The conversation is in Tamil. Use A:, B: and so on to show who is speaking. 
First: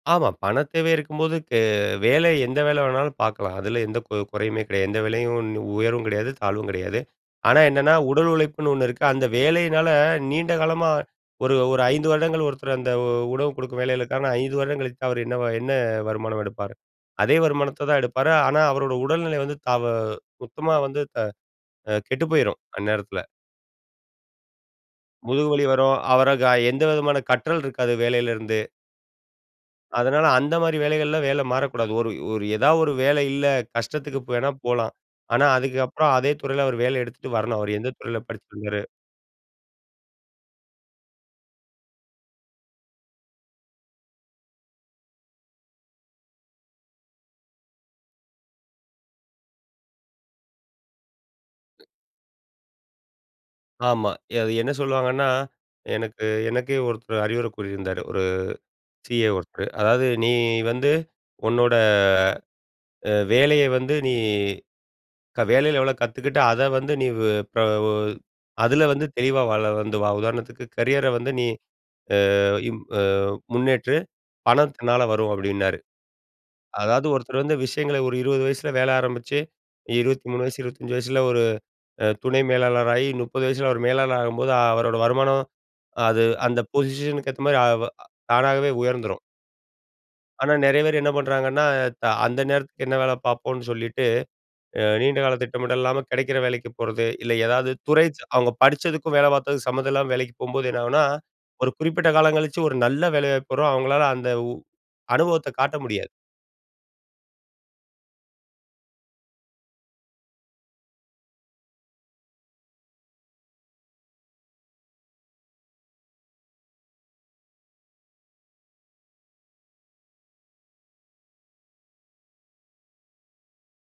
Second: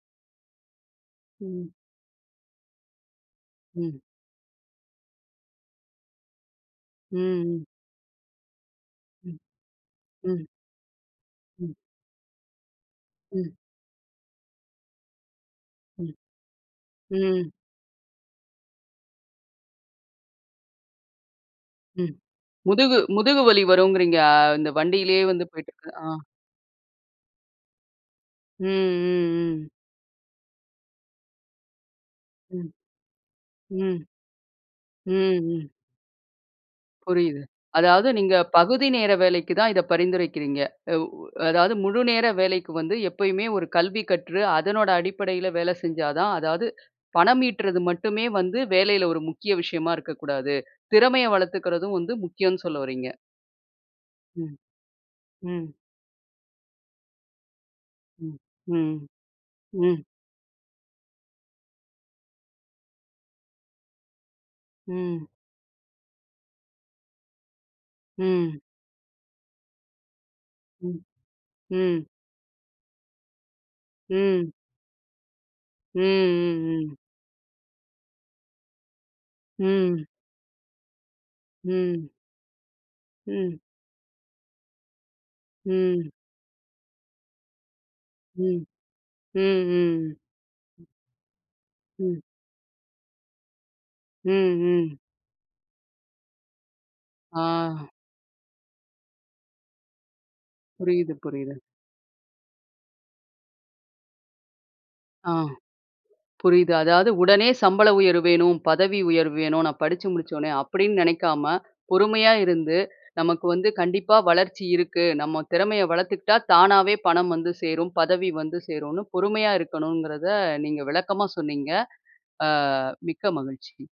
A: ஆமா. பணத் தேவை இருக்கும்போது, கே
B: ம்.
A: வேலை எந்த வேல வேணாலும் பாக்கலாம். அதில எந்த
B: ம்.
A: கு குறையுமே கிடையாது. எந்த வேலையும் ஒண்ணு உயர்வும் கிடையாது, தாழ்வும் கிடையாது.
B: ம்,
A: ஆனா
B: ம்.
A: என்னன்னா, உடல் உழைப்புன்னு ஒண்ணு இருக்கு. அந்த
B: ம்.
A: வேலையினால,
B: ம்.
A: நீண்ட காலமா ஒரு
B: ம்.
A: ஒரு 5 வருடங்கள், ஒருத்தர் அந்த உணவு
B: ம்.
A: குடுக்கும் வேலைகளுக்கான, 5 வருடம் கழித்து அவர் என்ன வ என்ன
B: ம்.
A: வருமானம் எடுப்பார். அதே
B: ம்.
A: வருமானத்த தான் எடுப்பாரு, ஆனா, அவரோட உடல்நிலை வந்து தாவ சுத்தமா வந்து த அ,
B: ம்.
A: கெட்டு போயிரும்,
B: முதுகு,
A: அந்நேரத்தில.
B: முதுகு வலி வருங்கிறீங்க. அ, இந்த வண்டியிலேயே வந்து,
A: முதுகு வலி
B: போயிட்டு இருந்தா?
A: வரும்.
B: அ.
A: அவர எந்த விதமான கற்றல் இருக்காது, வேலைல இருந்து.
B: ம், ம், ம்.
A: அதனால, அந்த மாரி வேலைகள்லாம் வேல மாறக்கூடாது. ஒரு, ஒரு
B: ம்.
A: ஏதாவது ஒரு, வேலை இல்ல.
B: ம்.
A: கஷ்டத்துக்கு வேணா போலாம்.
B: ம்,
A: ஆனா,
B: ம்.
A: அதுக்கப்புறம் அதே துறையில, அவர் வேலை எடுத்துட்டு
B: புரியுது.
A: வரணும். அவர் எந்த
B: அதாவது
A: துறையில
B: நீங்க,
A: படிச்சிருந்தாரு.
B: பகுதி நேர வேலைக்கு தான், இத பரிந்துரைக்கிறீங்க. அவ் அதாவது முழு நேர வேலைக்கு வந்து, எப்பயுமே ஒரு கல்வி கற்று, அதனோட அடிப்படையில வேல செஞ்சா தான், அதாது பணம் ஈட்றது மட்டுமே வந்து, வேலையில ஒரு முக்கிய விஷயமா இருக்க கூடாது. திறமைய வளத்துக்கறதும் வந்து, முக்கியனு சொல்லவறீங்க.
A: ஆமா. அது
B: ம்.
A: என்ன சொல்லுவாங்கன்னா,
B: ம்.
A: எனக்கு எனக்கே ஒருத்தர் அறிவுரை கூறியிருந்தாரு. ஒரு
B: ம். ம்.
A: சிஏ ஒருத்தர்.
B: ம்.
A: அதாவது நீ வந்து, உன்னோட, அ வேலய வந்து நீ
B: ம்.
A: வேலயில எவ்வளோ கத்துக்கிட்டு, அத வந்து நீ, ப
B: ம்.
A: அதில வந்து, தெளிவா வாழ வந்து வா உதாரணத்துக்கு
B: ம்.
A: கரியர வந்து நீ,
B: ம்.
A: அ, இம் ப முன்னேற்று.
B: ம்.
A: பணம் தன்னால வரும் அப்டின்னாரு.
B: ம், ம், ம்.
A: அதாவது ஒருத்தர் வந்து, விஷயங்கள ஒரு 20 வயசில வேல ஆரம்பிச்சு,
B: ம்.
A: 23, 25 வயசுல, ஒரு அ
B: ம்.
A: துணை மேலாளராகி, 30
B: ம்.
A: வயசுல அவர் மேலாளர் ஆகும்போது, அவரோட வருமானம்,
B: ம்.
A: அது அந்த பொசிஷனுக்கு ஏத்த மாரி, அவ்
B: ம்.
A: தானாகவே உயர்ந்துரும்.
B: ம். ம்.
A: ஆனா, நெறைய பேர் என்ன பண்றாங்கன்னா, த
B: ம்.
A: அந்த நேரத்துக்கு என்ன வேல பாப்போனு சொல்லிட்டு,
B: ம்.
A: அ,
B: ம்.
A: நீண்ட கால திட்டமிட இல்லாம, கிடைக்கிற வேலைக்கு போறது. இல்ல,
B: ஆ.
A: ஏதாவது துறை அவங்க படிச்சதுக்கும், வேல பாத்ததுக்கு சம்மதம் இல்லாம வேலைக்கு போம்போது என்னனாகுனா,
B: புரியுது, புரியுது.
A: ஒரு குறிப்பிட்ட காலங் கழிச்சு, ஒரு நல்ல வேலை வாய்ப்பு வரும். அவங்களால அந்த
B: ஆ,
A: அனுபவத்தைக் காட்ட முடியாது.
B: புரியுது. அதாவது, உடனே சம்பள உயர்வு வேணும். பதவி உயர்வு வேணும். நான் படுச்சு முடுச்ச உடனே. அப்டின்னு நெனைக்காம, பொறுமையா இருந்து, நமக்கு வந்து கண்டிப்பா வளர்ச்சி இருக்கு. நம்ம திறமைய வளத்துக்கிட்டா, தானாவே பணம் வந்து சேரும். பதவி வந்து சேருன்னு, பொறுமையா இருக்கணுங்கிறத, நீங்க விளக்கமா சொன்னீங்க. அ, மிக்க மகிழ்ச்சி.